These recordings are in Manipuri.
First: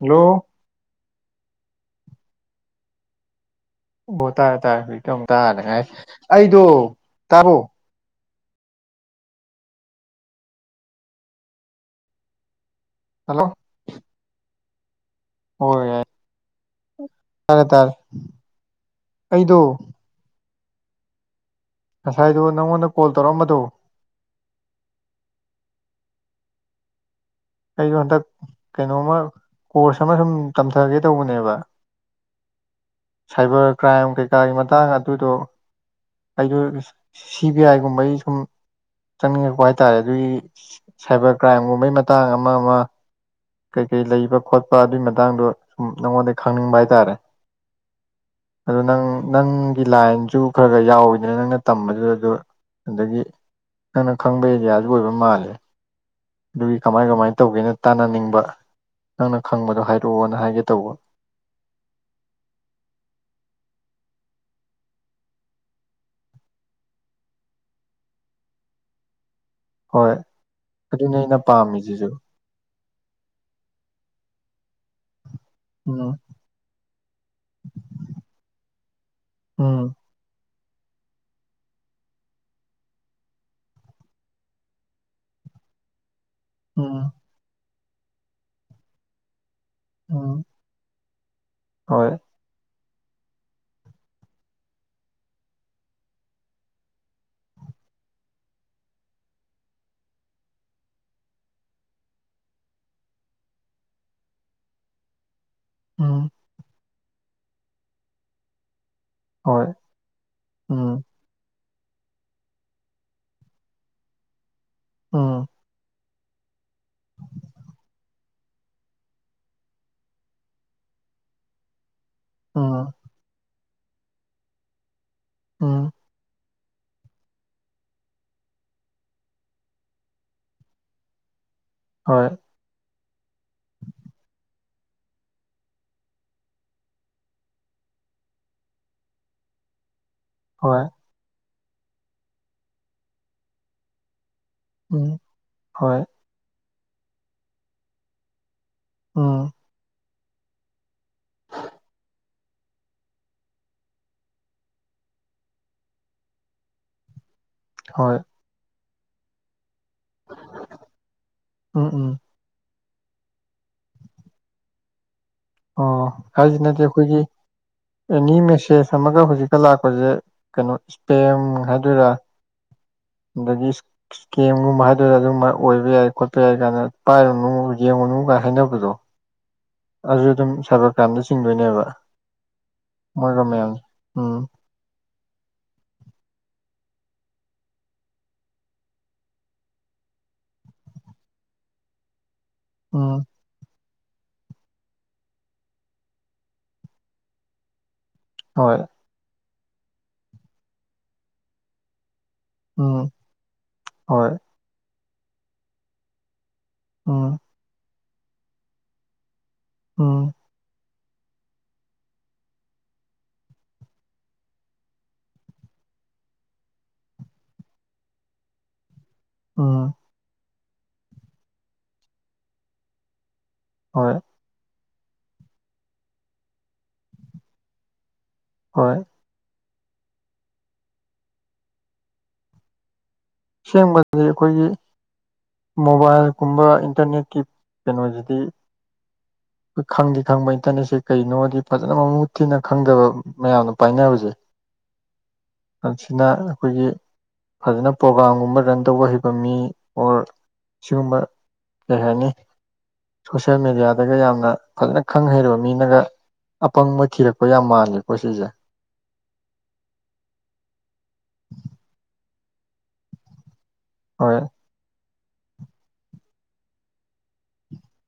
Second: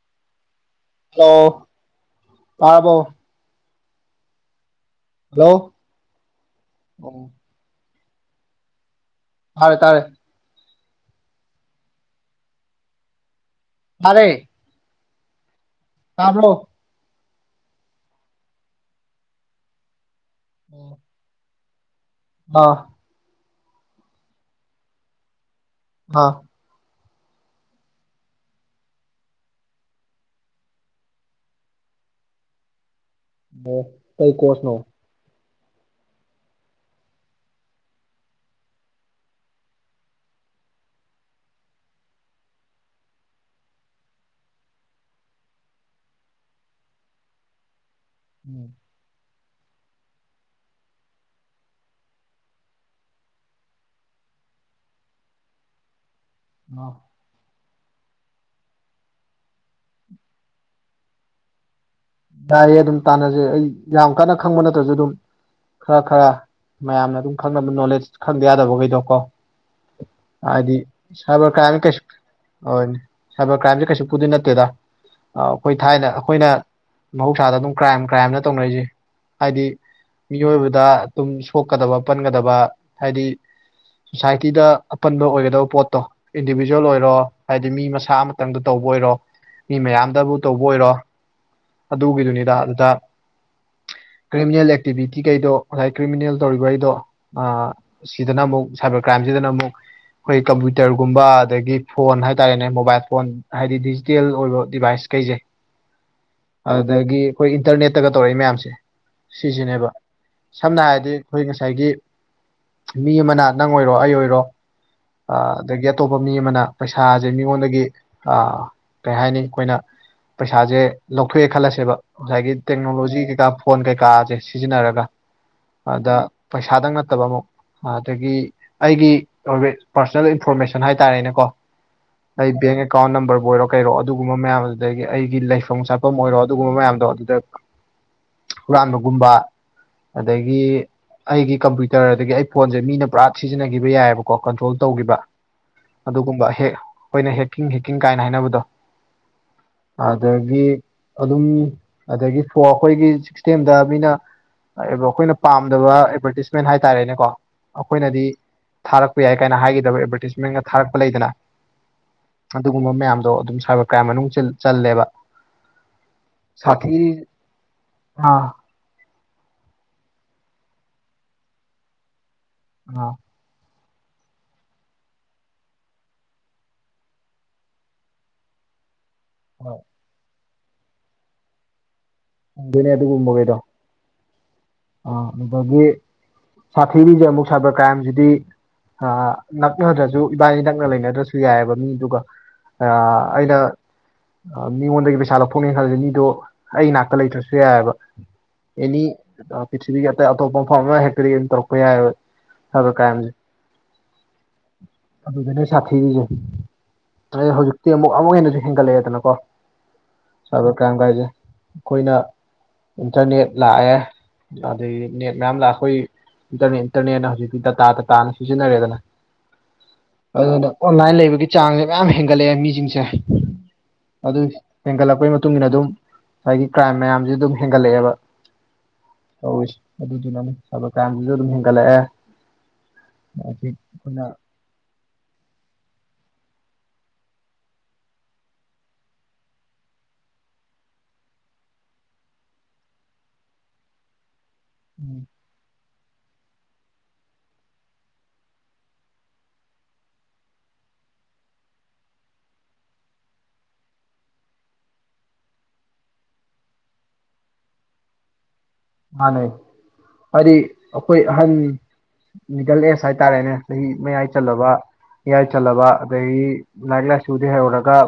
ꯍꯜꯂꯣ ꯑꯣ ꯇꯥꯕꯔꯣ ꯑꯣ ꯇꯥꯔꯦ ꯇꯥꯏꯔꯦ ꯍꯧꯖꯤꯛꯇ ꯑꯃꯨ ꯍꯜꯂꯣ ꯇꯥꯅꯤꯉꯥꯏ ꯑꯩꯗꯣ ꯑꯣ ꯇꯥꯕꯣ ꯇꯥꯔꯦ ꯇꯥꯔꯦ ꯍꯜꯂꯣ ꯇꯥꯔꯦ ꯍꯣꯏꯅꯦ ꯇꯥꯕ꯭ꯔꯣ ꯇꯥꯔꯦ ꯇꯥꯔꯦ ꯑꯩꯗꯣ [inaudible] ꯉꯁꯥꯏꯗꯨꯣ ꯑꯥ ꯑꯥ ꯅꯪꯉꯣꯟꯗ ꯀꯣꯜ ꯇꯧꯔꯛꯑꯝꯕꯗꯣ ꯑꯥ ꯑꯩꯗꯣ ꯍꯟꯗꯛ ꯀꯩꯅꯣꯃ ꯀꯣꯔꯁ ꯑꯃ ꯁꯨꯝ ꯇꯝꯊꯒꯦ ꯇꯧꯕꯅꯦꯕ ꯁꯥꯏꯕꯔ ꯀ꯭ꯔꯥꯏꯝ ꯀꯩ ꯀꯩꯀꯥꯒꯤ ꯀꯣꯔꯁꯅꯣ ꯑꯥ ꯃꯇꯥꯡ ꯑꯗꯨꯗꯣ ꯑꯩꯗ ꯁꯤ ꯕꯤ ꯑꯥꯏꯒꯨꯝꯕꯒꯤ ꯁꯨꯝ ꯆꯪꯅꯤꯡꯉꯛꯄ ꯍꯥꯏ ꯇꯥꯔꯦ ꯑꯗꯨꯒꯤ ꯁꯥꯏꯕꯔ ꯀ꯭ꯔꯥꯏꯝꯒꯨꯝꯕꯩ ꯃꯇꯥꯡ ꯑꯃ ꯑꯃ ꯀꯩ ꯀꯩ ꯂꯩꯕ ꯈꯣꯠꯄ ꯑꯗꯨꯒꯤ ꯃꯇꯥꯡꯗꯣ ꯁꯨꯝ ꯅꯪꯉꯣꯟꯗꯩ ꯈꯪꯅꯤꯡꯕ ꯍꯥꯏꯇꯥꯔꯦ ꯑꯗꯨ ꯅꯪ ꯅꯪꯒꯤ ꯂꯥꯏꯟꯁꯨ ꯈꯔ ꯈꯔ ꯌꯥꯎꯋꯤꯗꯅ ꯅꯪꯅ ꯇꯝꯕꯗꯨꯗ ꯑꯗꯨ ꯑꯗꯒꯤ ꯅꯪꯅ ꯈꯪꯕ ꯑꯦꯔꯤꯌꯥꯗꯨ ꯑꯣꯏꯕ ꯃꯥꯜꯂꯦ ꯑꯗꯨꯒꯤ ꯀꯃꯥꯏ ꯀꯃꯥꯏꯅ ꯇꯧꯒꯦꯅ ꯇꯥꯟꯅꯅꯤꯡꯕ ꯅꯪꯅ ꯈꯪꯕꯗꯣ ꯍꯥꯏꯔꯛꯑꯣꯅ ꯍꯥꯏꯒꯦ ꯇꯧꯕ ꯌꯥꯏꯌꯦ ꯑꯗꯨꯝ ꯇꯥꯟꯅꯁꯦ ꯑꯩ ꯌꯥꯝ ꯀꯟꯅ ꯈꯪꯕ ꯅꯠꯇ꯭ꯔꯁꯨ ꯑꯗꯨꯝ ꯈꯔ ꯈꯔ ꯃꯌꯥꯝꯅ ꯑꯗꯨꯝ ꯈꯪꯅ ꯑꯗꯨꯝ ꯅꯣꯂꯦꯖ ꯈꯪꯗ ꯌꯥꯗꯕꯈꯩꯗꯣ ꯀꯣ ꯍꯣꯏ ꯍꯥꯏꯗꯤ ꯑꯗꯨꯅꯦ ꯑꯩꯅ ꯁꯥꯏꯕꯔ ꯀ꯭ꯔꯥꯏꯝ ꯄꯥꯝꯃꯤꯁꯤꯁꯨ ꯍꯣꯏꯅꯦ ꯁꯥꯏꯕꯔ ꯀ꯭ꯔꯥꯏꯝꯁꯦ ꯀꯩꯁꯨ ꯄꯨꯗꯤ ꯅꯠꯇꯦꯗ ꯑꯩꯈꯣꯏ ꯊꯥꯏꯅ ꯎꯝ ꯑꯩꯈꯣꯏꯅ ꯃꯍꯧꯁꯥꯗ ꯑꯗꯨꯝ ꯀ꯭ꯔꯥꯏꯝ ꯀ꯭ꯔꯥꯏꯝꯅ ꯇꯧꯅꯔꯤꯁꯦ ꯍꯥꯏꯗꯤ ꯎꯝ ꯃꯤꯑꯣꯏꯕꯗ ꯑꯗꯨꯨꯝ ꯁꯣꯛꯀꯗꯕ ꯄꯟꯒꯗꯕ ꯍꯥꯏꯗꯤ ꯁꯣꯁꯥꯏꯇꯤꯗ ꯑꯄꯟꯕ ꯑꯣꯏꯒꯗꯕ ꯄꯣꯠꯇꯣ ꯏꯟꯗꯤꯕꯤꯖꯨꯋꯦꯜ ꯎꯝ ꯑꯣꯏꯔꯣ ꯍꯥꯏꯗꯤ ꯃꯤ ꯃꯁꯥ ꯑꯃꯇꯪꯗ ꯇꯧꯕ ꯑꯣꯏꯔꯣ ꯃꯤ ꯃꯌꯥꯝꯗꯕꯨ ꯎꯝ ꯇꯧꯕ ꯑꯣꯏꯔꯣ ꯍꯣꯏ ꯑꯗꯨꯒꯤꯗꯨꯅꯤꯗ ꯑꯗꯨꯗ ꯀ꯭ꯔꯤꯃꯤꯅꯦꯜ ꯑꯦꯛꯇꯤꯚꯇꯤꯈꯩꯗꯣ ꯉꯁꯥꯏ ꯀ꯭ꯔꯤꯃꯤꯅꯦꯜ ꯇꯧꯔꯤꯕꯈꯩꯗꯣ ꯁꯤꯗꯅ ꯑꯃꯨꯛ ꯁꯥꯏꯕꯔ ꯀ꯭ꯔꯥꯏꯝꯁꯤꯗꯅ ꯑꯃꯨꯛ ꯑꯩꯈꯣꯏ ꯀꯝꯄ꯭ꯌꯨꯇꯔꯒꯨꯝꯕ ꯑꯗꯒꯤ ꯐꯣꯟ ꯍꯥꯏꯇꯥꯔꯦꯅꯦ ꯃꯣꯕꯥꯏꯜ ꯐꯣꯟ ꯍꯥꯏꯗꯤꯗꯤ ꯇꯦꯜ ꯑꯣꯏꯕ ꯗꯤꯚꯥꯏꯁ ꯀꯩꯁꯦ ꯎꯝ ꯑꯗꯒꯤ ꯑꯩꯈꯣꯏ ꯏꯟꯇꯔꯅꯦꯠꯇꯒ ꯇꯧꯔꯛꯏ ꯃꯌꯥꯝꯁꯦ ꯍꯣꯏ ꯁꯤꯁꯤꯅꯦꯕ ꯁꯝꯅ ꯎꯝ ꯍꯥꯏꯔꯗꯤ ꯑꯩꯈꯣꯏ ꯉꯁꯥꯏꯒꯤ ꯃꯤ ꯑꯃꯅ ꯅꯪ ꯑꯣꯏꯔꯣ ꯑꯩ ꯑꯣꯏꯔꯣ ꯎꯝ ꯑꯗꯒꯤ ꯑꯇꯣꯞꯄ ꯃꯤ ꯑꯃꯅ ꯄꯩꯁꯥꯁꯦ ꯃꯤꯉꯣꯟꯗꯒꯤ ꯀꯩ ꯍꯥꯏꯅꯤ ꯑꯩꯈꯣꯏꯅ ꯄꯩꯁꯥꯥꯁꯦ ꯂꯧ ꯊꯣꯛꯑꯦ ꯈꯜꯂꯁꯦꯕ ꯉꯁꯥꯏꯒꯤ ꯎꯝ ꯇꯦꯛꯅꯣꯂꯣꯖꯤ ꯀꯩꯀꯥ ꯐꯣꯟ ꯀꯩꯀꯥꯁꯦ ꯁꯤꯖꯤꯟꯅꯔꯒ ꯎꯝ ꯑꯗ ꯄꯩꯁꯥꯗꯪ ꯅꯠꯇꯕ ꯑꯃꯨꯛ ꯑꯗꯒꯤ ꯑꯩꯒꯤ ꯄꯥꯔꯁꯣꯅꯦꯜ ꯏꯟꯐꯣꯔꯃꯦꯁꯟ ꯍꯥꯏꯇꯥꯔꯦꯅꯦꯀꯣ ꯍꯣꯏ ꯑꯩ ꯕꯦꯡ ꯑꯦꯀꯥꯎꯟ ꯅꯝꯕꯔꯕꯨ ꯑꯣꯏꯔꯣ ꯀꯩꯔꯣ ꯑꯗꯨꯒꯨꯝꯕ ꯃꯌꯥꯝ ꯑꯗꯨꯗꯒꯤ ꯑꯩꯒꯤ ꯂꯩꯐꯝ ꯆ ꯃꯐꯝ ꯑꯣꯏꯔꯣ ꯑꯗꯨꯒꯨꯝꯕ ꯃꯌꯥꯝꯗꯣ ꯑꯗꯨꯗ ꯍꯨꯔꯥꯟꯕꯒꯨꯝꯕ ꯑꯗꯒꯤ ꯍꯣꯏ ꯑꯩꯒꯤ ꯀꯝꯄ꯭ꯌꯨꯇꯔ ꯑꯗꯒꯤ ꯑꯩ ꯐꯣꯟꯁꯦ ꯃꯤꯅ ꯄꯨꯔꯥ ꯁꯤꯖꯤꯟꯅꯈꯤꯕ ꯌꯥꯏꯑꯕꯀꯣ ꯀꯟꯇ꯭ꯔꯣꯜ ꯇꯧꯈꯤꯕ ꯎꯝ ꯍꯣꯏ ꯑꯗꯨꯒꯨꯝꯕ ꯍꯦꯛ ꯑꯩꯈꯣꯏꯅ ꯍꯦꯛꯀꯤꯡ ꯍꯦꯛꯀꯤꯡ ꯀꯥꯏꯅ ꯍꯥꯏꯅꯕꯗꯣ ꯑ ꯑꯗꯒꯤ ꯑꯗꯨꯝ ꯑꯗꯒꯤ ꯐ ꯑꯩꯈꯣꯏꯒꯤ ꯁꯤꯛꯁꯇꯦꯝꯗ ꯃꯤꯅ ꯑꯩꯈꯣꯏꯅ ꯄꯥꯝꯗꯕ ꯑꯦꯗꯚꯔꯇꯤꯁꯃꯦꯟ ꯍꯥꯏꯇꯥꯔꯦꯅꯦꯀꯣ ꯍꯣꯏ ꯑꯩꯈꯣꯏꯅꯗꯤ ꯊꯥꯔꯛꯄ ꯌꯥꯏ ꯀꯥꯏꯅ ꯍꯥꯏꯒꯗꯕ ꯑꯦꯗꯚꯔꯇꯤꯁꯃꯦꯟꯒ ꯊꯥꯔꯛꯄ ꯂꯩꯗꯅ ꯎꯝ ꯎꯝ ꯑꯗꯨꯒꯨꯝꯕ ꯃꯌꯥꯝꯗꯣ ꯑꯗꯨꯝ ꯁꯥꯏꯕꯔ ꯀ꯭ꯔꯥꯏꯝ ꯃꯅꯨꯡ ꯆꯜꯂꯦꯕ ꯑꯣ ꯍꯥꯏꯁꯤꯅꯗꯤꯦ ꯁꯥꯊꯤ ꯑꯩꯈꯣꯏꯒꯤ ꯑꯦꯅꯤ ꯑꯥ ꯃꯦꯁꯦꯖ ꯁꯝꯃꯒ ꯍꯧꯖꯤꯛꯀ ꯂꯥꯛꯄꯁꯦ ꯀꯩꯅꯣ ꯏꯁꯄꯦꯝ ꯍꯥꯏꯗꯣꯏꯔꯥ ꯑ ꯗꯗꯤꯁ ꯀꯦꯝꯒꯨꯝꯕ ꯍꯥꯏꯗꯨꯔꯒ ꯑꯗꯨꯝ ꯑꯣꯏꯕ ꯌꯥꯏ ꯈꯣꯠꯄ ꯌꯥꯏ ꯀꯥꯏꯅ ꯄꯥꯏꯔꯨꯅꯨ ꯌꯦꯡꯉꯨꯅꯨ ꯀꯥꯏꯅ ꯍꯥꯏꯅꯕꯗꯣ ꯍ ꯑꯗꯨ ꯑꯗꯨꯝ ꯁꯥꯏꯕꯔ ꯀ꯭ꯔꯥꯏꯝꯗ ꯆꯤꯡꯗꯣꯏꯅꯦꯕ ꯆꯟꯗꯣꯏꯅꯦ ꯃꯣꯏꯒ ꯃꯌꯥꯝꯁꯦ ꯎꯝ ꯑ ꯑꯗꯨꯗꯒꯤ ꯁꯥꯊꯤꯔꯤꯁꯦ ꯑꯃꯨꯛ ꯁꯥꯏꯕꯔ ꯀ꯭ꯔꯥꯏꯝꯁꯤꯗꯤ ꯅꯛꯅꯗ꯭ꯔꯁꯨ ꯏꯕꯥꯅꯤ ꯅꯛꯅ ꯂꯩꯅꯗ꯭ꯔꯁꯨ ꯌꯥꯏꯑꯕ ꯃꯤ ꯑꯗꯨꯒ ꯎꯝ ꯑꯩꯅ ꯃꯤꯉꯣꯟꯗꯒꯤ ꯄꯩꯁꯥ ꯂꯧꯊꯣꯛꯅꯦꯅ ꯈꯜꯂꯁꯦ ꯃꯤꯗꯣ ꯑꯩ ꯅꯥꯛꯇ ꯂꯩꯇ꯭ꯔꯁꯨ ꯌꯥꯏꯑꯕ ꯍꯣꯏ ꯑꯦꯅꯤ ꯄ꯭ꯔꯤꯊꯤꯕꯤꯒꯤ ꯑꯇꯩ ꯑꯇꯣꯞꯄ ꯃꯐꯝ ꯑꯃ ꯍꯦꯛꯇꯔꯤ ꯇꯧꯔꯛꯄ ꯌꯥꯏꯑꯕ ꯑꯗꯣ ꯎꯝ ꯀꯥꯏꯝꯁ ꯍꯣꯏ ꯑꯗꯨꯗꯤ ꯅꯣꯏ ꯁꯥꯊꯤꯒꯤꯁꯦ ꯑꯣ ꯑꯩ ꯍꯧꯖꯤꯛꯇꯤ ꯑꯃꯨꯛ ꯑꯃꯨꯛ ꯍꯦꯟꯅꯁꯨ ꯍꯦꯟꯒꯠꯂꯛꯑꯦꯗꯅꯣ ꯑꯣ ꯁꯥꯏꯕꯔ ꯀ꯭ꯔꯥꯏꯝ ꯀꯥꯏꯁꯦ ꯑꯩꯈꯣꯏꯅ ꯏꯟꯇꯔꯅꯦꯠ ꯂꯥꯛꯑꯦ ꯑꯗꯒꯤ ꯅꯦꯠ ꯃꯌꯥꯝ ꯂꯥꯛꯑꯦ ꯑꯩꯈꯣꯏ ꯏꯟꯇꯔ ꯏꯟꯇꯔꯅꯦꯠꯅ ꯍꯧꯖꯤꯛꯇꯤ ꯗꯇꯥ ꯇꯥꯇꯥꯅ ꯁꯤꯖꯤꯟꯅꯔꯦꯗꯅ ꯑꯣ ꯑꯗꯨꯅ ꯑꯣꯟꯂꯥꯏꯟ ꯂꯩꯕꯒꯤ ꯆꯥꯡꯁꯦ ꯃꯌꯥꯝ ꯍꯦꯟꯒꯠꯂꯛꯑꯦ ꯃꯤꯁꯤꯡꯁꯦ ꯍꯣꯏ ꯑꯗꯨ ꯍꯦꯟꯒꯠꯂꯛꯄꯒꯤ ꯃꯇꯨꯡ ꯏꯟꯅ ꯑꯗꯨꯝ ꯉꯁꯥꯏꯒꯤ ꯀ꯭ꯔꯥꯏꯝ ꯃꯌꯥꯝꯁꯦ ꯑꯗꯨꯝ ꯍꯦꯟꯒꯠꯂꯛꯑꯦꯕ ꯍꯣꯏ ꯇꯧꯋ ꯑꯗꯨꯗꯨꯅ ꯊꯕ ꯀꯥꯏꯌꯥꯝꯗꯨꯁꯨ ꯑꯗꯨꯝ ꯍꯦꯟꯒꯠꯂꯛꯑꯦ ꯍꯧꯖꯤꯛ ꯑꯁꯦꯡꯕꯗꯤ ꯑꯩꯈꯣꯏꯅ ꯑꯩꯈꯣꯏꯒꯤ ꯃꯣꯕꯥꯏꯜꯒꯨꯝꯕ ꯏꯟꯇꯔꯅꯦꯠꯀꯤ ꯀꯩꯅꯣꯁꯤꯗꯤ ꯑꯩꯈꯣꯏ ꯈꯪꯗꯤ ꯈꯪꯕ ꯏꯟꯇꯔꯅꯦꯠꯁꯦ ꯀꯩꯅꯣꯗꯤ ꯐꯖꯅ ꯃꯃꯨꯠ ꯊꯤꯅ ꯈꯪꯗꯕ ꯃꯌꯥꯝꯅ ꯄꯥꯏꯅꯕꯁꯤꯅꯤ ꯎꯝ ꯃꯁꯤꯅ ꯑꯩꯈꯣꯏꯒꯤ ꯐꯖꯅ ꯄ꯭ꯔꯣꯒꯥꯝꯒꯨꯝꯕ ꯔꯟ ꯇꯧꯕ ꯍꯩꯕ ꯃꯤ ꯑꯣꯔ ꯁꯤꯒꯨꯝꯕ ꯀꯩ ꯍꯥꯏꯅꯤ ꯁꯣꯁꯤꯌꯦꯦꯜ ꯃꯦꯗꯤꯌꯥꯗꯒ ꯌꯥꯝꯅ ꯐꯖꯅ ꯈꯪ ꯍꯩꯔꯕ ꯃꯤꯅꯒ ꯑꯄꯪꯕ ꯊꯤꯔꯛꯄ ꯌꯥꯝ ꯃꯥꯜꯂꯦꯀꯣ ꯁꯤꯁꯦ ꯃꯥꯥꯟꯅꯩ ꯍꯥꯏꯗꯤ ꯑꯩꯈꯣꯏ ꯑꯍꯟ ꯃꯤꯗꯜ ꯑꯦꯖ ꯍꯥꯏꯇꯥꯔꯦꯅꯦ ꯆꯍꯤ ꯃꯌꯥꯏ ꯍꯣꯏ ꯆꯜꯂꯕ ꯃꯌꯥꯏ ꯆꯜꯂꯕ ꯑꯗꯒꯤ ꯂꯥꯏꯔꯤꯛ ꯂꯥꯏꯁꯨꯗꯤ ꯍꯩꯍꯧꯔꯒ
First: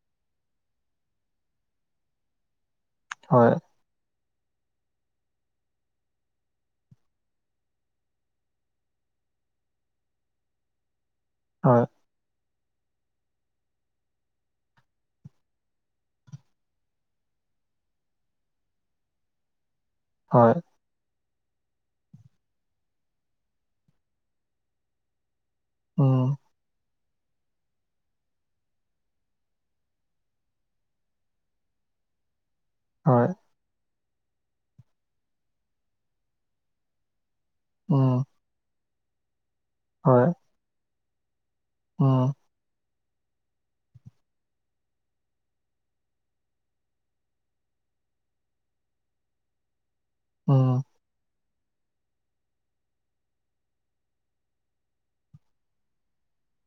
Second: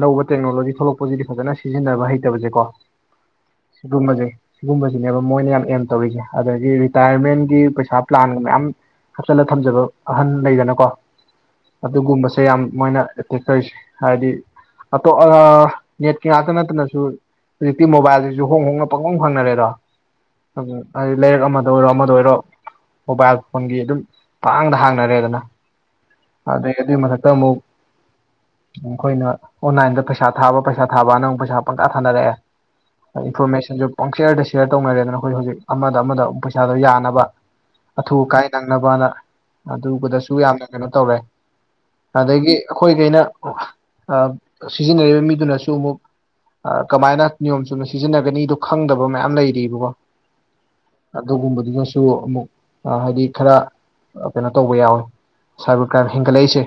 ꯑꯅꯧꯕ ꯇꯦꯛꯅꯣꯂꯣꯖꯤ ꯊꯣꯛꯂꯛꯄꯁꯤꯗꯤ ꯐꯖꯅ ꯁꯤꯖꯤꯟꯅꯕ ꯍꯩꯇꯕꯁꯦꯀꯣ ꯍꯣꯏ ꯁꯤꯒꯨꯝꯕꯁꯦ ꯁꯤꯒꯨꯝꯕꯁꯦ ꯁꯤꯅꯦꯕ ꯃꯣꯏꯅ ꯌꯥꯝ ꯑꯦꯝ ꯇꯧꯔꯤꯁꯦ ꯑꯗꯒꯤ ꯔꯤꯇꯥꯌꯔꯃꯦꯟꯒꯤ ꯄꯩꯁꯥ ꯄ꯭ꯂꯥꯟꯒ ꯃꯌꯥꯝ ꯍꯥꯞꯆꯜꯂ ꯊꯝꯖꯕ ꯑꯍꯟ ꯂꯩꯗꯅꯀꯣ ꯍꯣꯏ ꯑꯗꯨꯒꯨꯝꯕꯁꯦ ꯌꯥꯝ ꯃꯣꯏꯅ ꯑꯦꯇꯦꯛ ꯇꯧꯔꯤꯁꯦ ꯍꯥꯏꯗꯤ ꯑꯇꯣꯞ ꯅꯦꯠꯀꯤ ꯉꯥꯛꯇ ꯅꯠꯇꯅꯁꯨ ꯍꯧꯖꯤꯛꯇꯤ ꯃꯣꯕꯥꯏꯜꯁꯤꯁꯨ ꯍꯣꯡ ꯍꯣꯡꯅ ꯄꯪꯉꯝ ꯐꯪꯅꯔꯦꯗꯣ ꯍꯣꯏ ꯎ ꯍꯥꯏꯗꯤ ꯂꯩꯔꯛ ꯑꯃꯗ ꯑꯣꯏꯔꯣ ꯑꯃꯗ ꯑꯣꯏꯔꯣ ꯃꯣꯕꯥꯏꯜ ꯐꯣꯟꯒꯤ ꯑꯗꯨꯝ ꯄꯥꯡꯗ ꯍꯥꯡꯅꯔꯦꯗꯅ ꯑꯣ ꯑꯗ ꯑꯗꯨꯢ ꯃꯊꯛꯇ ꯑꯃꯨꯛ ꯑꯩꯈꯣꯏꯅ ꯑꯣꯟꯂꯥꯏꯟꯗ ꯄꯩꯁꯥ ꯊꯥꯕ ꯄꯩꯁꯥ ꯊꯥꯕꯅꯪꯛ ꯄꯩꯁꯥ ꯄꯪꯀꯥ ꯊꯥꯅꯔꯛꯑꯦ ꯍꯣꯏ ꯏꯟꯐꯣꯔꯃꯦꯁꯟꯁꯨ ꯄꯪꯆꯔꯗ ꯁꯤꯌꯔ ꯇꯧꯅꯔꯦꯗꯅ ꯑꯩꯈꯣꯏ ꯍꯧꯖꯤꯛ ꯑꯃꯗ ꯑꯃꯗ ꯄꯩꯁꯥꯗꯣ ꯌꯥꯅꯕ ꯑꯊꯨ ꯎꯝ ꯑꯀꯥꯏ ꯅꯪꯅꯕꯅ ꯍꯣꯏ ꯑꯗꯨꯗꯁꯨ ꯌꯥꯝꯅ ꯀꯩꯅꯣ ꯇꯧꯔꯦ ꯎꯝ ꯑꯗꯒꯤ ꯑꯩꯈꯣꯏꯈꯩꯅ ꯁꯤꯖꯤꯟꯅꯔꯤꯕ ꯃꯤꯗꯨꯅꯁꯨ ꯑꯃꯨꯛ ꯀꯃꯥꯏꯅ ꯅꯤꯌꯣꯝ ꯆꯨꯝꯅ ꯁꯤꯖꯤꯟꯅꯒꯅꯤꯗꯣ ꯈꯪꯗꯕ ꯃꯌꯥꯝ ꯂꯩꯀꯣ ꯎꯝ ꯑꯗꯨꯒꯨꯝꯕꯗꯨꯒꯁꯨ ꯑꯃꯨꯛ ꯍꯥꯏꯗꯤ ꯈꯔ ꯀꯩꯅꯣ ꯇꯧꯕ ꯌꯥꯎꯋꯦ ꯁꯥꯏꯕꯔ ꯀ꯭ꯔꯥꯏꯝ ꯍꯦꯟꯒꯠꯂꯛꯏꯁꯦ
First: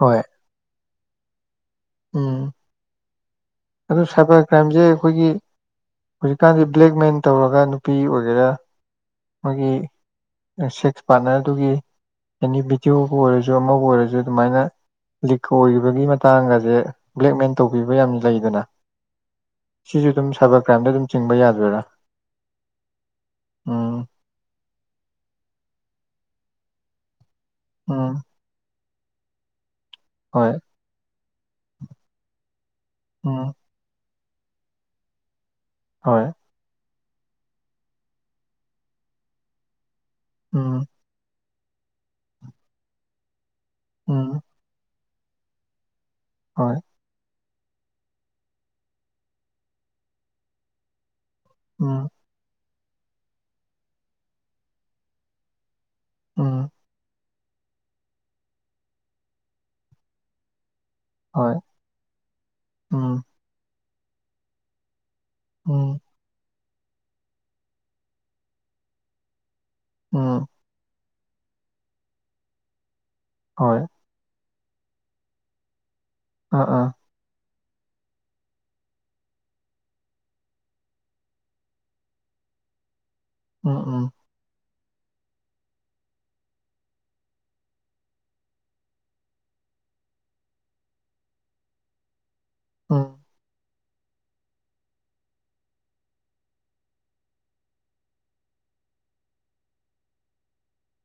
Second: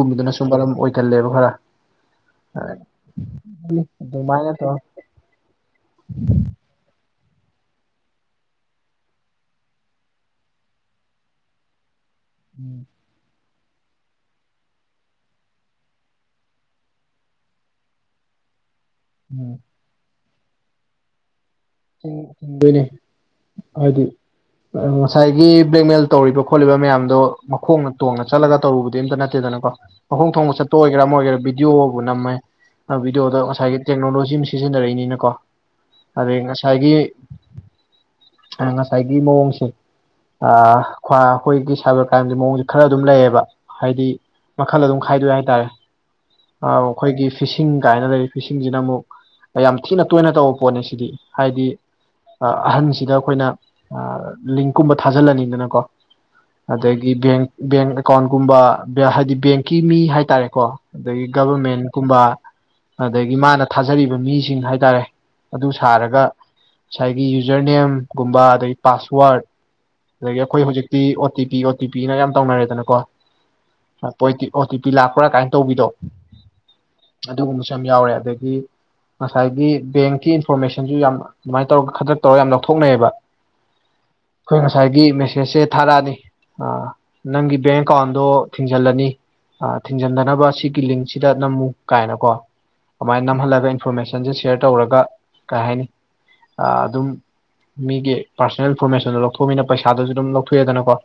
ꯍꯣꯏ ꯃꯔꯝ ꯑꯣꯏꯀꯜꯂꯦꯕ ꯈꯔ ꯎꯝ ꯍ ꯑꯗꯨ ꯁꯥꯏꯕꯔ ꯀ꯭ꯔꯥꯏꯝꯁꯦ ꯑꯩꯈꯣꯏꯒꯤ ꯍꯧꯖꯤꯛꯀꯥꯟꯗꯤ ꯕ꯭ꯂꯦꯛꯃꯦꯟ ꯇꯧꯔꯒ ꯅꯨꯄꯤ ꯑꯣꯏꯒꯦꯔꯥ ꯃꯣꯏꯒꯤ ꯁꯦꯛꯁ ꯄꯥꯔꯠꯅꯔꯗꯨꯒꯤ ꯑꯦꯅꯤ ꯚꯤꯗꯤꯑꯣ ꯕꯨ ꯑꯣꯏꯔꯁꯨ ꯑꯃꯕꯨ ꯑꯣꯏꯔꯁꯨ ꯑꯗꯨꯃꯥꯏꯅ ꯂꯤꯛ ꯑꯣꯏꯕꯒꯤ ꯃꯇꯥꯡ ꯑꯁꯦ ꯕ꯭ꯂꯦꯛꯃꯦꯟ ꯇꯧꯕꯤꯕ ꯌꯥꯝ ꯂꯩꯗꯅ ꯎꯝ ꯁꯤꯁꯨ ꯑꯗꯨꯝ ꯁꯥꯏꯕꯔ ꯀ꯭ꯔꯥꯏꯝꯗ ꯑꯗꯨꯝ ꯆꯤꯡꯕ ꯌꯥꯗꯣꯏꯔꯥ ꯆꯤꯡꯗꯣꯏꯅꯦ ꯎꯝ ꯍꯥꯏꯗꯤ ꯉꯁꯥꯏꯒꯤ ꯕ꯭ꯂꯦꯛꯃꯦꯜ ꯇꯧꯔꯤꯕ ꯈꯣꯠꯂꯤꯕ ꯃꯌꯥꯝꯗꯣ ꯃꯈꯣꯡꯅ ꯎꯝ ꯇꯣꯡꯉ ꯆꯠꯂꯒ ꯇꯧꯔꯨꯕꯗꯤ ꯑꯝꯇ ꯅꯠꯇꯦꯗꯅꯀꯣ ꯃꯈꯣꯡ ꯍꯣꯏ ꯊꯣꯡꯕ ꯆꯠꯄ ꯑꯣꯏꯒꯦꯔꯥ ꯑꯃ ꯑꯣꯏꯒꯦꯔꯥ ꯚꯤꯗꯤꯑꯣꯕ ꯅꯝꯃꯦ ꯚꯤꯗꯤꯑꯣꯗ ꯎꯝ ꯉꯁꯥꯏꯒꯤ ꯇꯦꯛꯅꯣꯂꯣꯖꯤ ꯑꯃ ꯁꯤꯖꯤꯟꯅꯔꯛꯏꯅꯤꯅꯀꯣ ꯍꯣꯏ ꯑꯗꯩ ꯉꯥꯏ ꯉꯁꯥꯏꯒꯤ ꯉꯁꯥꯏꯒꯤ ꯃꯑꯣꯡꯁꯦ ꯑ ꯎꯝ ꯈ ꯑꯩꯈꯣꯏꯒꯤ ꯁꯥꯏꯕꯔ ꯀ꯭ꯔꯥꯏꯝꯒꯤ ꯃꯑꯣꯡꯁꯦ ꯈꯔ ꯑꯗꯨꯝ ꯂꯩꯌꯦꯕ ꯍꯥꯏꯗꯤ ꯎꯝ ꯃꯈꯜ ꯑꯗꯨꯝ ꯈꯥꯏꯗꯣꯛꯑꯦ ꯍꯥꯏꯇꯥꯔꯦ ꯍꯣꯏ ꯑꯧꯎ ꯑꯩꯈꯣꯏꯒꯤ ꯐꯤꯁꯤꯡ ꯀꯥꯏꯅ ꯂꯩꯔꯤ ꯐꯤꯁꯤꯡꯁꯤꯅ ꯑꯃꯨꯛ ꯌꯥꯝ ꯊꯤꯅ ꯇꯣꯏꯅ ꯇꯧꯕ ꯄꯣꯠꯅꯤ ꯁꯤꯗꯤ ꯍꯥꯏꯗꯤ ꯎꯝ ꯑꯍꯟꯁꯤꯗ ꯑꯩꯈꯣꯏꯅ ꯂꯤꯡꯀꯨꯝꯕ ꯊꯥꯖꯤꯜꯂꯅꯤꯗꯅꯀꯣ ꯎꯝ ꯑꯗꯒꯤ ꯕꯦꯡ ꯕꯦꯡ ꯑꯦꯀꯥꯎꯟꯒꯨꯝꯕ ꯍꯥꯏꯗꯤ ꯕꯦꯡꯀꯤ ꯃꯤ ꯍꯥꯏꯇꯥꯔꯦꯀꯣ ꯑꯗꯒꯤ ꯍꯣꯏ ꯒꯕꯔꯃꯦꯟꯀꯨꯝꯕ ꯎꯝ ꯑꯗꯒꯤ ꯃꯥꯅ ꯊꯥꯖꯔꯤꯕ ꯃꯤꯁꯤꯡ ꯍꯥꯏꯇꯥꯔꯦ ꯑꯗꯨ ꯎꯝ ꯁꯥꯔꯒ ꯉꯁꯥꯏꯒꯤ ꯌꯨꯖꯔ ꯅꯦꯝꯒꯨꯝꯕ ꯑꯗꯒꯤ ꯄꯥꯁꯋꯥꯔꯗ ꯑꯗꯒꯤ ꯎꯝ ꯑꯩꯈꯣꯏ ꯍꯧꯖꯤꯛꯇꯤ O T P O T ꯄꯤꯅ ꯌꯥꯝ ꯇꯧꯅꯔꯦꯗꯅꯀꯣ ꯍꯣꯏ ꯑꯣ ꯇꯤ ꯄꯤ ꯂꯥꯛꯄ꯭ꯔꯥ ꯀꯥꯏꯅ ꯇꯧꯕꯤꯗꯣ ꯑꯥ ꯑꯥ ꯑꯗꯨꯒꯨꯝꯕꯁꯨ ꯌꯥꯝ ꯌꯥꯎꯔꯦ ꯑꯗꯒꯤ ꯉꯁꯥꯏꯒꯤ ꯕꯦꯡꯀꯤ ꯏꯟꯐꯣꯔꯃꯦꯁꯟ ꯌꯥꯝ ꯑꯗꯨꯃꯥꯏꯅ ꯇꯧꯔꯒ ꯈꯗ꯭ꯔꯛ ꯇꯧꯔꯒ ꯌꯥꯝ ꯂꯧꯊꯣꯛꯅꯩꯑꯕ ꯎꯝ ꯎꯝ ꯑꯩꯈꯣꯏ ꯉꯁꯥꯏꯒꯤ ꯃꯦꯁꯦꯁꯁꯦ ꯊꯥꯔꯛꯑꯅꯤ ꯑꯥ ꯅꯪꯒꯤ ꯕꯦꯡ ꯑꯦꯀꯥꯎꯟꯗꯣ ꯊꯤꯡꯖꯜꯂꯅꯤ ꯊꯤꯡꯖꯤꯟꯗꯅꯕ ꯑꯁꯤꯒꯤꯒꯤ ꯂꯤꯡꯁꯤꯗ ꯅꯝꯃꯨ ꯀꯥꯏꯅꯀꯣ ꯎꯝ ꯑꯗꯨꯃꯥꯏꯅ ꯅꯝꯍꯜꯂꯒ ꯏꯟꯐꯣꯔꯃꯦꯁꯟꯁꯦ ꯁꯤꯌꯔ ꯇꯧꯔꯒ ꯀꯩ ꯍꯥꯏꯅꯤ ꯑꯗꯨꯝ ꯃꯤꯒꯤ ꯄꯥꯔꯁꯣꯅꯦꯜ ꯏꯟꯐꯣꯔꯃꯦꯁꯟꯗꯣ ꯂꯧꯊꯣꯛꯃꯤꯅ ꯄꯩꯁꯥꯗꯨꯁꯨ ꯑꯗꯨꯝ ꯂꯧꯊꯣꯛꯑꯦꯗꯅꯀꯣ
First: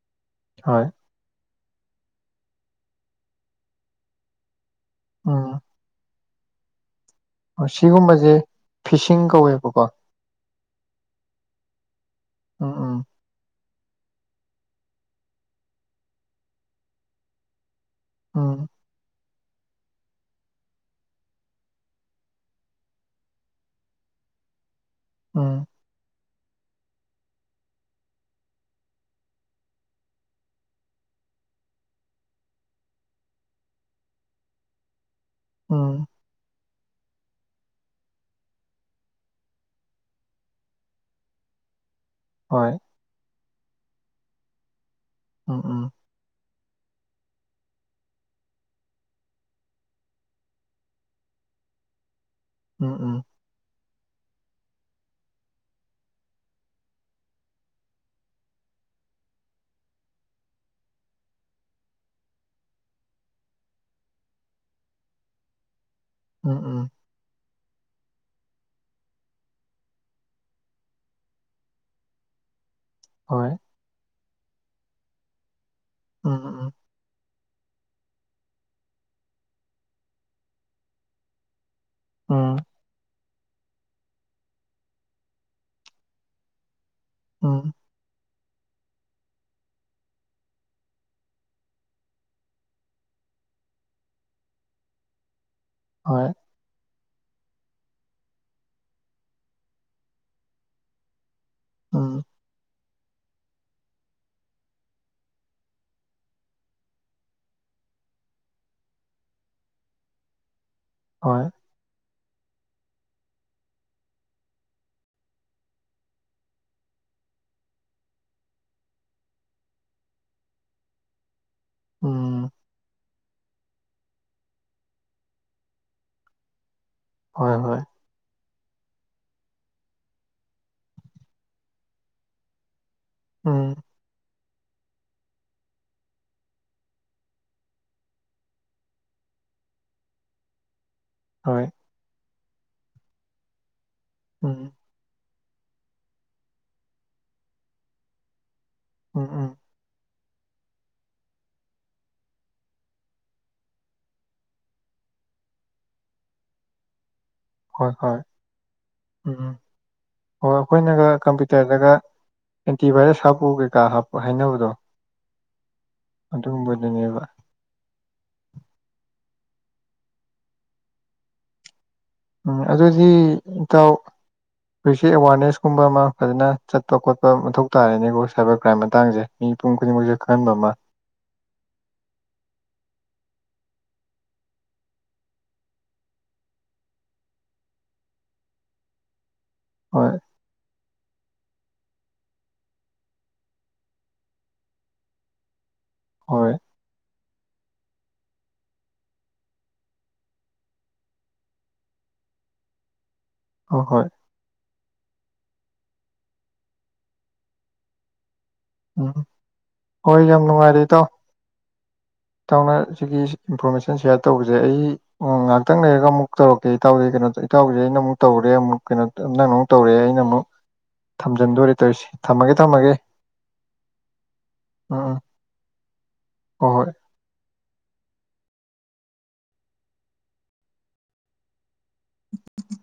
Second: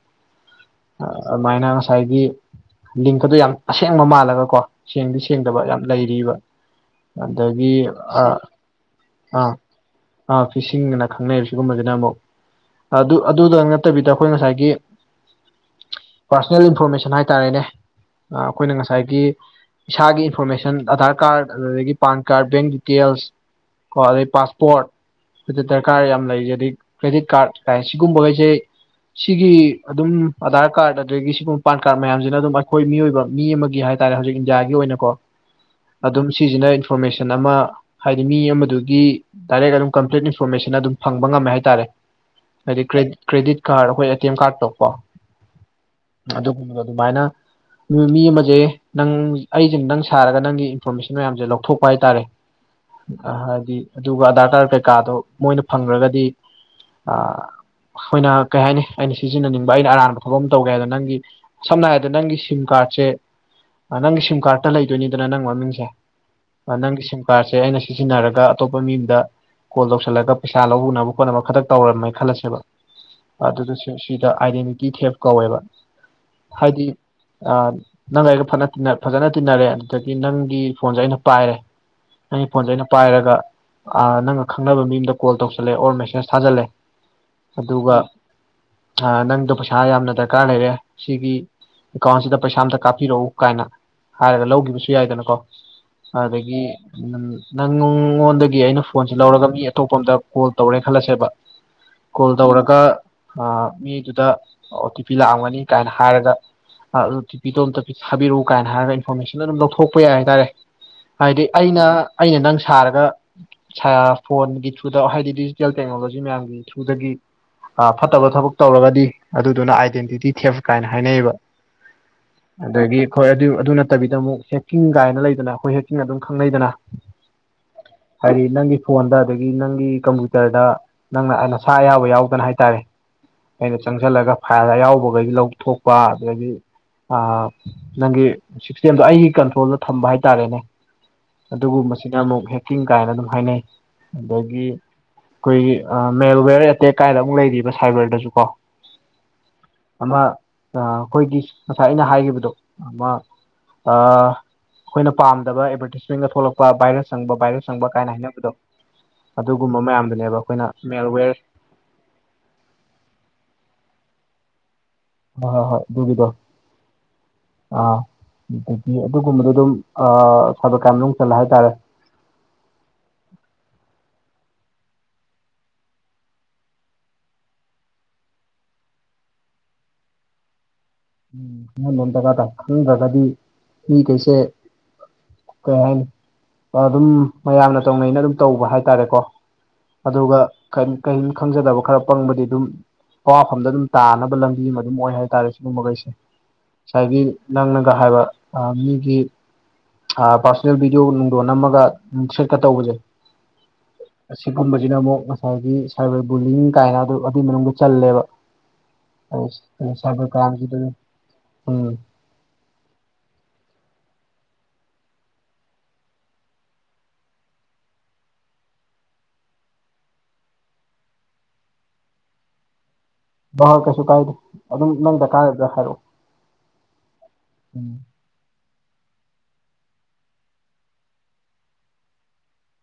ꯍꯣꯏ ꯑꯗꯨꯃꯥꯏꯅ ꯉꯁꯥꯏꯒꯤ ꯂꯤꯡꯀꯗꯣ ꯌꯥꯝ ꯑꯁꯦꯡꯕ ꯃꯥꯜꯂꯒꯀꯣ ꯁꯦꯡꯗꯤ ꯎꯝ ꯁꯦꯡꯗꯕ ꯌꯥꯝ ꯂꯩꯔꯤꯕ ꯑꯗꯒꯤ ꯁꯤꯒꯨꯝꯕꯁꯦ ꯐꯤꯁꯤꯡ ꯀꯧꯋꯦꯕꯀꯣ ꯑ ꯐꯤꯁꯤꯡꯒꯅ ꯈꯪꯅꯩꯔꯤꯕ ꯁꯤꯒꯨꯝꯕꯁꯤꯅ ꯑꯃꯨꯛ ꯎꯝ ꯎꯝ ꯑꯗꯨ ꯑꯗꯨꯗ ꯅꯠꯇꯕꯤꯗ ꯑꯩꯈꯣꯏ ꯉꯁꯥꯏꯒꯤ ꯄꯥꯔꯁꯣꯅꯦꯜ ꯏꯟꯐꯣꯔꯃꯦꯁꯟ ꯍꯥꯏꯇꯥꯔꯦꯅꯦ ꯑ ꯎꯝ ꯑꯩꯈꯣꯏꯅ ꯉꯁ ꯉꯁꯥꯏꯒꯤ ꯏꯁꯥꯒꯤ ꯏꯟꯐꯣꯔꯃꯦꯁꯟ ꯑꯙꯥꯔ ꯀꯥꯔꯠ ꯑꯗꯨꯗꯒꯤ ꯄꯥꯟ ꯀꯥꯔꯠ ꯕꯦꯡ ꯗꯤꯇꯦꯜꯁ ꯀꯣ ꯑꯗꯩ ꯄꯥꯁꯄꯣꯔꯠ ꯁꯤꯗ ꯎꯝ ꯗꯔꯀꯥꯔ ꯌꯥꯝ ꯂꯩꯔꯤꯖꯩ ꯑꯗꯩ ꯀ꯭ꯔꯦꯗꯤꯠ ꯀꯥꯔꯠ ꯀꯥꯏ ꯁꯤꯒꯨꯝꯕꯈꯩꯁꯦ ꯁꯤꯒꯤ ꯑꯗꯨꯝ ꯑꯙꯥꯔ ꯀꯥꯔꯗ ꯑꯗꯒꯤ ꯁꯤꯒꯨꯝꯕ ꯄꯥꯟ ꯀꯥꯔꯗ ꯃꯌꯥꯝꯁꯤꯅ ꯑꯗꯨꯝ ꯑꯩꯈꯣꯏ ꯃꯤꯑꯣꯏꯕ ꯃꯤ ꯑꯃꯒꯤ ꯍꯥꯏ ꯍꯥꯏꯇꯥꯥꯔꯦ ꯍꯧꯖꯤꯛ ꯏꯟꯗꯤꯌꯥꯒꯤ ꯑꯣꯏꯅ ꯀꯣ ꯎꯝ ꯑꯗꯨꯝ ꯁꯤꯁꯤꯅ ꯏꯟꯐꯣꯔꯃꯦꯁꯟ ꯑꯃ ꯍꯥꯏꯗꯤ ꯃꯤ ꯑꯃ ꯑꯗꯨꯒꯤ ꯗꯥꯏꯔꯦꯛ ꯑꯗꯨꯝ ꯀꯝꯄ꯭ꯂꯤꯠ ꯏꯟꯐꯣꯔꯃꯦꯁꯟ ꯑꯗꯨꯝ ꯐꯪꯕ ꯉꯝꯃꯦ ꯍꯥꯏꯇꯥꯔꯦ ꯍꯣꯏ ꯍꯥꯏꯗꯤ ꯀ꯭ꯔꯦꯗꯤꯠ ꯀ꯭ꯔꯦꯗꯤꯠ ꯀꯥꯔꯗꯈꯣꯏ ꯑꯦ ꯇꯤꯦꯝꯥꯔ ꯇꯣꯄ ꯎꯝ ꯎꯝ ꯑꯗꯨꯒꯨꯝꯕꯗ ꯑꯗꯨꯃꯥꯏꯅ ꯃꯤ ꯑꯃꯁꯦ ꯅꯪ ꯑꯩꯁꯦ ꯅꯪ ꯁꯥꯔꯒ ꯅꯪꯒꯤ ꯏꯟꯐꯣꯔꯃꯦꯁꯟ ꯃꯌꯥꯝꯁꯦ ꯂꯧꯊꯣꯛꯄ ꯍꯥꯏꯇꯥꯔꯦ ꯎꯝ ꯎꯝ [unintelligible] ꯑꯗꯨꯒ ꯑꯙꯔ ꯀꯥꯔ ꯀꯩꯀꯥꯗꯣ ꯃꯣꯏꯅ ꯐꯪꯈ꯭ꯔꯒꯗꯤ ꯑ ꯑꯩꯈꯣꯏꯅ ꯀꯩ ꯍꯥꯏꯅꯤ ꯑꯩꯅ ꯁꯤꯖꯤꯟꯅꯅꯤꯡꯕ ꯑꯩꯅ ꯑꯔꯥꯟꯕ ꯊꯕꯥꯛ ꯑꯃ ꯇꯧꯒꯦ ꯍꯥꯏꯗ ꯅꯪꯒꯤ ꯁꯝꯅ ꯍꯥꯏꯔꯕꯗ ꯅꯪꯒꯤ ꯁꯤꯝ ꯀꯥꯔꯗꯁꯦ ꯅꯪꯒꯤ ꯁꯤꯝ ꯀꯥꯔꯠꯇ ꯂꯩꯗꯣꯏꯅꯤꯗꯅ ꯅꯪ ꯃꯃꯤꯡꯁꯦ ꯎꯝ ꯎꯝ ꯅꯪꯒꯤ ꯁꯤꯝ ꯀꯥꯔꯠꯁꯦ ꯑꯩꯅ ꯁꯤꯖꯤꯟꯅꯔꯒ ꯑꯇꯣꯞꯄ ꯃꯤꯗ ꯀꯣꯜ ꯇꯧꯁꯜꯂꯒ ꯄꯩꯁꯥ ꯂꯧ ꯎꯅꯕ ꯈꯣꯠꯅꯕ ꯈꯛꯇ ꯇꯧꯔꯝꯃꯦꯅ ꯈꯜꯂꯁꯦꯕ ꯍꯣꯏ ꯑꯗꯨ ꯁꯤꯗ ꯑꯥꯏꯗꯦꯟꯇꯤꯇꯤ ꯊꯦꯞ ꯀꯧꯋꯦꯕ ꯎꯝ ꯎꯝ ꯍꯥꯏꯗꯤ ꯑ ꯅꯪꯒ ꯑꯩꯒ ꯐ ꯐꯖꯅ ꯇꯤꯟꯅꯔꯦ ꯑꯗꯨꯗꯒꯤ ꯅꯪꯒꯤ ꯐꯣꯟꯁꯦ ꯑꯩꯅ ꯄꯥꯏꯔꯦ ꯑꯩ ꯐꯣꯟꯁꯦ ꯑꯩꯅ ꯄꯥꯏꯔꯒ ꯅꯪꯒ ꯈꯪꯅꯕ ꯃꯤ ꯑꯃꯗ ꯀꯣꯜ ꯇꯧꯁꯜꯂꯦ ꯑꯣꯔ ꯃꯦꯁꯦꯖ ꯊꯥꯖꯜꯂꯦ ꯎꯝ ꯎꯝ ꯑꯗꯨꯒ ꯑ ꯅꯪꯗꯣ ꯄꯩꯁꯥ ꯌꯥꯝꯅ ꯗꯔꯀꯥꯔ ꯂꯩꯔꯦ ꯁꯤꯒꯤ ꯑꯦꯀꯥꯎꯟꯁꯤꯗ ꯄꯩꯁꯥ ꯑꯃꯝꯇ ꯀꯥꯞꯄꯤꯔꯛꯎ ꯀꯥꯏꯅ ꯍꯥꯏꯔꯒ ꯂꯧꯈꯤꯕꯁꯨ ꯌꯥꯏꯗꯅꯀꯣ ꯍꯣꯏ ꯑꯗꯒꯤ ꯅꯪ ꯑꯩꯅ ꯐꯣꯟꯁꯦ ꯂꯧꯔꯒ ꯃꯤ ꯑꯇꯣꯞꯄ ꯑ ꯑꯃꯗ ꯀꯣꯜ ꯇꯧꯔꯦ ꯈꯜꯂꯁꯦꯕ ꯎꯝ ꯀꯣꯜ ꯇꯧꯔꯒ ꯃꯤꯗꯨꯗ ꯑꯣ ꯇꯤ ꯄꯤ ꯂꯥꯛꯑꯝꯒꯅꯤ ꯀꯥꯏꯅ ꯍꯥꯏꯔꯒ ꯑꯗꯨ ꯇꯤ ꯄꯤꯗꯣ ꯑꯝꯇ ꯊꯥꯕꯤꯔꯛꯎ ꯀꯥꯏꯅ ꯍꯥꯏꯔꯒ ꯏꯟꯐꯣꯔꯃꯦꯁꯟ ꯑꯗꯨꯝ ꯂꯧꯊꯣꯛꯄ ꯌꯥꯏ ꯍꯥꯏꯇꯥꯔꯦ ꯍꯥꯏꯗꯤ ꯍꯣꯏ ꯑꯩꯅ ꯑꯩꯅ ꯅꯪ ꯁꯥꯔꯒ ꯐꯣꯟꯒꯤ ꯊ꯭ꯔꯨꯗ ꯍꯥꯏꯗꯤ ꯗꯤꯖꯤꯇꯦꯜ ꯇꯦꯛꯅꯣꯂꯣꯖꯤ ꯃꯌꯥꯝꯒꯤ ꯊ꯭ꯔꯨꯗꯒꯤ ꯑ ꯐꯠꯇꯕ ꯊꯕꯛ ꯇꯧꯔꯒꯗꯤ ꯑꯗꯨꯗꯨꯅ ꯑꯥꯏꯗꯦꯟꯇꯤꯇꯤ ꯊꯦꯞ ꯀꯥꯏꯅ ꯍꯥꯏꯅꯩꯌꯦꯕ ꯎꯝ ꯑꯗꯒꯤ ꯍꯣꯏ ꯑꯗꯨ ꯑꯗꯨ ꯅꯠꯇꯕꯤꯗ ꯑꯃꯨꯛ ꯍꯦꯛꯀꯤꯡ ꯀꯥꯏꯅ ꯂꯩꯗꯅ ꯑꯩꯈꯣꯏ ꯍꯦꯛꯀꯤꯡ ꯑꯗꯨꯝ ꯈꯪꯅꯩꯗꯅ ꯍꯣꯏ ꯍꯣꯏ ꯍꯥꯏꯗꯤ ꯅꯪꯒꯤ ꯐꯣꯟꯗ ꯑꯗꯒꯤ ꯅꯪꯒꯤ ꯀꯝꯄ꯭ꯌꯨꯇꯔꯗ ꯅꯪꯅ ꯑ ꯅꯁꯥ ꯑꯌꯥꯕ ꯌꯥꯎꯗꯅ ꯍꯥꯏꯇꯥꯔꯦ ꯎꯝ ꯑꯩꯅ ꯆꯪꯁꯤꯜꯂꯒ ꯐꯥꯏꯜ ꯑꯌꯥꯎꯕꯈꯩꯒꯤ ꯂꯧ ꯊꯣꯛꯣꯛꯄ ꯑꯗꯒꯤ ꯅꯪꯒꯤ ꯁꯤꯁꯇꯦꯝꯗꯣ ꯑꯩꯒꯤ ꯀꯟꯇ꯭ꯔꯣꯜꯗ ꯊꯝꯕ ꯍꯥꯏꯇꯥꯔꯦꯅꯦ ꯍꯣꯏ ꯑꯗꯨꯒꯨꯝꯕꯁꯤꯅ ꯑꯃꯨꯛ ꯍꯦꯛꯀꯤꯡ ꯀꯥꯏꯅ ꯑꯗꯨꯝ ꯍꯥꯏꯅꯩ ꯑꯗꯒꯤ ꯎꯝ ꯑꯩꯈꯣꯏꯒꯤ ꯃꯦꯜꯋꯦꯌꯔ ꯑꯦꯇꯦꯛ ꯀꯥꯏꯗ ꯑꯃꯨꯛ ꯂꯩꯔꯤꯕ ꯁꯥꯏꯕꯔꯗꯁꯨ ꯀꯣ ꯎꯝ ꯎꯝ ꯑꯃ ꯑꯩꯈꯣꯏꯒꯤ ꯉꯁꯥꯏ ꯑꯩꯅ ꯍꯥꯏꯈꯤꯕꯗꯣ ꯑꯃ ꯑꯩꯈꯣꯏꯅ ꯄꯥꯝꯗꯕ ꯑꯦꯗꯚꯔꯇꯤꯁꯃꯦꯟꯒ ꯊꯣꯛꯂꯛꯄ ꯚꯥꯏꯔꯁ ꯆꯪꯕ ꯚꯥꯏꯔꯁ ꯆꯪꯕ ꯍꯣꯏ ꯀꯥꯏꯅ ꯍꯣꯏ ꯍꯥꯏꯅꯕꯗꯣ ꯎꯝ ꯑꯗꯨꯒꯨꯝꯕ ꯃꯌꯥꯝꯗꯨꯅꯦꯕ ꯑꯩꯈꯣꯏꯅ ꯃꯦꯜꯋꯦꯔ ꯍꯇꯔꯗꯒ ꯑꯦꯟꯇꯤꯚꯥꯏꯔꯁ ꯍꯥꯞꯄꯨ ꯀꯩꯀꯥ ꯍꯥꯞꯄ ꯍꯥꯏꯅꯕꯗꯣ ꯍ ꯍꯣꯏ ꯍꯣꯏ ꯑꯗꯨꯒꯤꯗꯣ ꯑꯗꯨꯒꯨꯝꯕꯗꯨꯅꯦꯕ ꯑ ꯑꯗꯒꯤ ꯑꯗꯨꯒꯨꯝꯕꯗꯣ ꯑꯗꯨꯝ ꯑ ꯁꯕ ꯀꯌꯥ ꯃꯅꯨꯡ ꯆꯜꯂ ꯍꯥꯏꯇꯥꯔꯦ ꯎꯝ ꯑꯗꯨꯗꯤ ꯏꯇꯥꯎ ꯍꯧꯖꯤꯛꯁ ꯑꯦꯋꯥꯔꯅꯦꯁꯀꯨꯝꯕ ꯑꯃ ꯐꯖꯅ ꯆꯠꯄ ꯈꯣꯠꯄ ꯃꯊꯧ ꯇꯥꯔꯦꯅꯦꯀꯣ ꯁꯥꯏꯕꯔ ꯀ꯭ꯔꯥꯏꯝ ꯃꯇꯥꯡꯁꯦ ꯃꯤꯄꯨꯝ ꯈꯨꯗꯤꯡꯃꯛꯁꯨꯦ ꯈꯟꯕꯃ ꯎꯝ ꯅ ꯂꯣꯝꯗꯖꯒꯥꯗ ꯈꯪꯗ꯭ꯔꯒꯗꯤ ꯃꯤ ꯀꯩꯁꯦ ꯀꯩ ꯍꯥꯏꯅꯤ ꯑꯗꯨꯝ ꯃꯌꯥꯝꯅ ꯇꯧꯅꯩꯅ ꯑꯗꯨꯝ ꯇꯧꯕ ꯍꯥꯏꯇꯥꯔꯦꯀꯣ ꯍꯣꯏ ꯑꯗꯨꯒ ꯀꯔꯤꯝ ꯈꯪꯖꯗꯕ ꯈꯔ ꯄꯪꯕꯗꯤ ꯑꯗꯨꯝ ꯄꯋꯥꯐꯝꯗ ꯑꯗꯨꯝ ꯇꯥꯅꯕ ꯂꯝꯕꯤ ꯑꯃ ꯑꯗꯨꯝ ꯑꯣꯏ ꯍꯥꯏꯇꯥꯔꯦ ꯑꯗꯨꯒꯨꯝꯕꯒꯩꯁꯦ ꯍꯣꯏ ꯉꯁꯥꯏꯒꯤ ꯅꯪꯅꯒ ꯍꯥꯏꯕ ꯃꯤꯒꯤ ꯄꯥꯔꯁꯣꯅꯦꯜ ꯚꯤꯗꯤꯑꯣ ꯅꯨꯡꯗꯣꯟ ꯅꯝꯃꯒ ꯁꯦꯠꯀ ꯇꯧꯕꯁꯦ ꯑ ꯍꯣꯏ ꯑꯁꯤꯒꯨꯝꯕꯁꯤꯅ ꯑꯃꯨꯛ ꯉꯁꯥꯏꯒꯤ ꯁꯥꯏꯕꯔ ꯕꯨꯂꯤꯡ ꯀꯥꯏꯅ ꯑꯗꯨ ꯑꯗꯨꯏ ꯃꯅꯨꯡꯗ ꯆꯜꯂꯦꯕ ꯎꯝ ꯑ ꯍꯣꯏ ꯁꯕ ꯌꯥꯝ ꯅꯨꯡꯉꯥꯏꯔꯦ ꯏꯇꯥꯎ ꯏꯇꯥꯎꯅ ꯁꯤꯒꯤ ꯏꯟꯐꯣꯔꯃꯦꯁꯟ ꯁꯤꯌꯥꯔ ꯇꯧꯕꯁꯦ ꯑꯩ ꯑꯣ ꯉꯥꯏꯍꯥꯛꯇꯪ ꯂꯩꯔꯒ ꯑꯃꯨꯛ ꯇꯧꯔꯛꯀꯦ ꯏꯇꯥꯎꯗꯤꯩ ꯀꯩꯅꯣ ꯏꯇꯥꯎꯁꯤꯁ ꯑꯩꯅꯨꯛ ꯇꯧꯔꯦ ꯑꯃꯨꯛ ꯀꯩꯅꯣ ꯅꯪ ꯑꯃꯨꯛ ꯇꯧꯔꯛꯑꯦ ꯑꯩꯅ ꯑꯃꯨꯛ ꯊꯝꯖꯤꯟꯗꯣꯣꯔꯦ ꯇꯧꯔꯤꯁꯦ ꯊꯝꯃꯒꯦ ꯊꯝꯃꯒꯦ ꯜ ꯀꯩꯁꯨ ꯀꯥꯏꯗꯦ ꯑꯗꯨꯝ ꯎꯝ ꯅꯪ ꯗ ꯀꯥꯔꯗ꯭ꯔ ꯍꯥꯏꯔꯛꯑꯣ ꯍꯣꯏ ꯍꯣꯏ ꯎ ꯎ